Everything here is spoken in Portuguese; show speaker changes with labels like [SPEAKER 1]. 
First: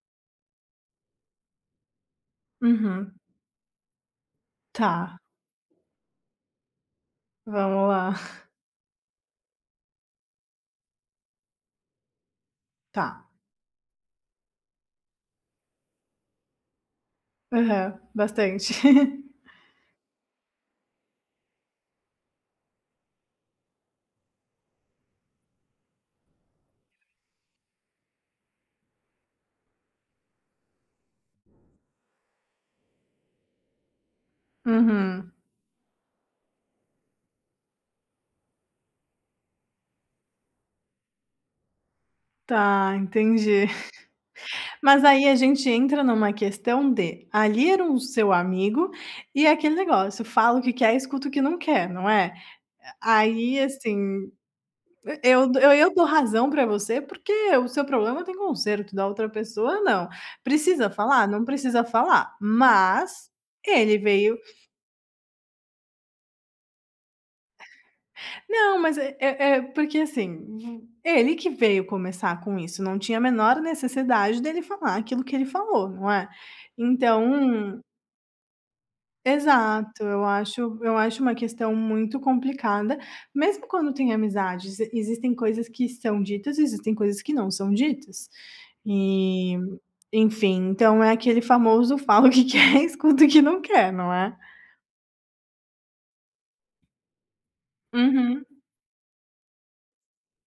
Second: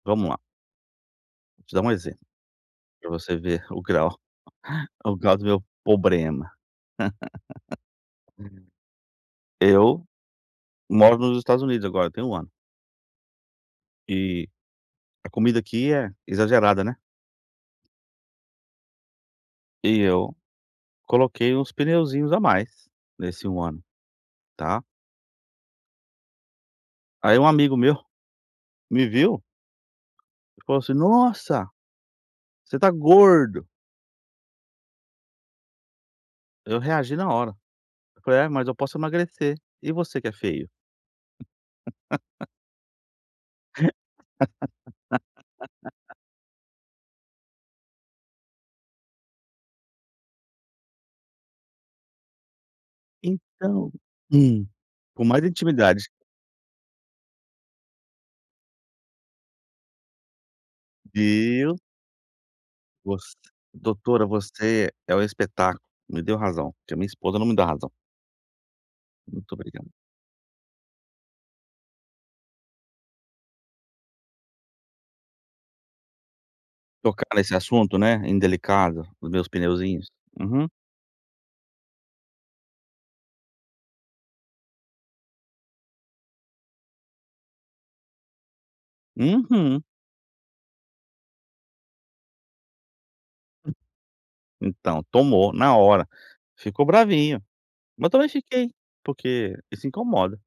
[SPEAKER 1] Vamos lá. Vou te dar um exemplo, para
[SPEAKER 2] Uhum.
[SPEAKER 1] você ver o grau o
[SPEAKER 2] Tá.
[SPEAKER 1] grau do meu problema.
[SPEAKER 2] Vamos lá.
[SPEAKER 1] Eu moro nos Estados Unidos agora, tem 1 ano.
[SPEAKER 2] Tá.
[SPEAKER 1] E a comida aqui é exagerada, né?
[SPEAKER 2] Aham, bastante.
[SPEAKER 1] E eu coloquei uns pneuzinhos a mais, nesse 1 ano, tá. Aí um amigo meu, me viu e falou assim: "Nossa, você tá gordo."
[SPEAKER 2] Uhum.
[SPEAKER 1] Eu reagi na hora, eu falei: "Ah, mas eu posso emagrecer. E você que é feio?"
[SPEAKER 2] Tá, entendi. Mas aí a gente entra em uma questão de, ali era o seu amigo e aquele negócio fala o que quer, escuta o que não quer não é? Aí
[SPEAKER 1] Então,
[SPEAKER 2] assim,
[SPEAKER 1] hum, com mais
[SPEAKER 2] eu eu eu dou
[SPEAKER 1] intimidade.
[SPEAKER 2] razão para você porque o seu problema tem conserto, da outra pessoa não, precisa falar? Não
[SPEAKER 1] Viu.
[SPEAKER 2] precisa falar,
[SPEAKER 1] Voc
[SPEAKER 2] mas ele
[SPEAKER 1] doutora,
[SPEAKER 2] veio
[SPEAKER 1] você é um espetáculo, me deu razão. Que a minha esposa não me dá razão.
[SPEAKER 2] Não, mas é é
[SPEAKER 1] Muito
[SPEAKER 2] é,
[SPEAKER 1] obrigado.
[SPEAKER 2] porque assim, v ele que veio começar com isso, não tinha a menor necessidade dele falar aquilo que ele falou, não é?
[SPEAKER 1] Tocar nesse
[SPEAKER 2] Então
[SPEAKER 1] assunto né, indelicado, dos meus
[SPEAKER 2] Exato,
[SPEAKER 1] pneuzinhos.
[SPEAKER 2] eu
[SPEAKER 1] Uhum.
[SPEAKER 2] acho eu acho uma questão muito complicada, mesmo quando tem amizades, existem coisas que são ditas e existem coisas que não são ditas. E
[SPEAKER 1] Uhum.
[SPEAKER 2] enfim, então é aquele famoso falo que quer escuta o que não quer, não é?
[SPEAKER 1] Então, tomou na hora. Ficou bravinho. Mas também
[SPEAKER 2] Uhum.
[SPEAKER 1] fiquei, porque isso incomoda.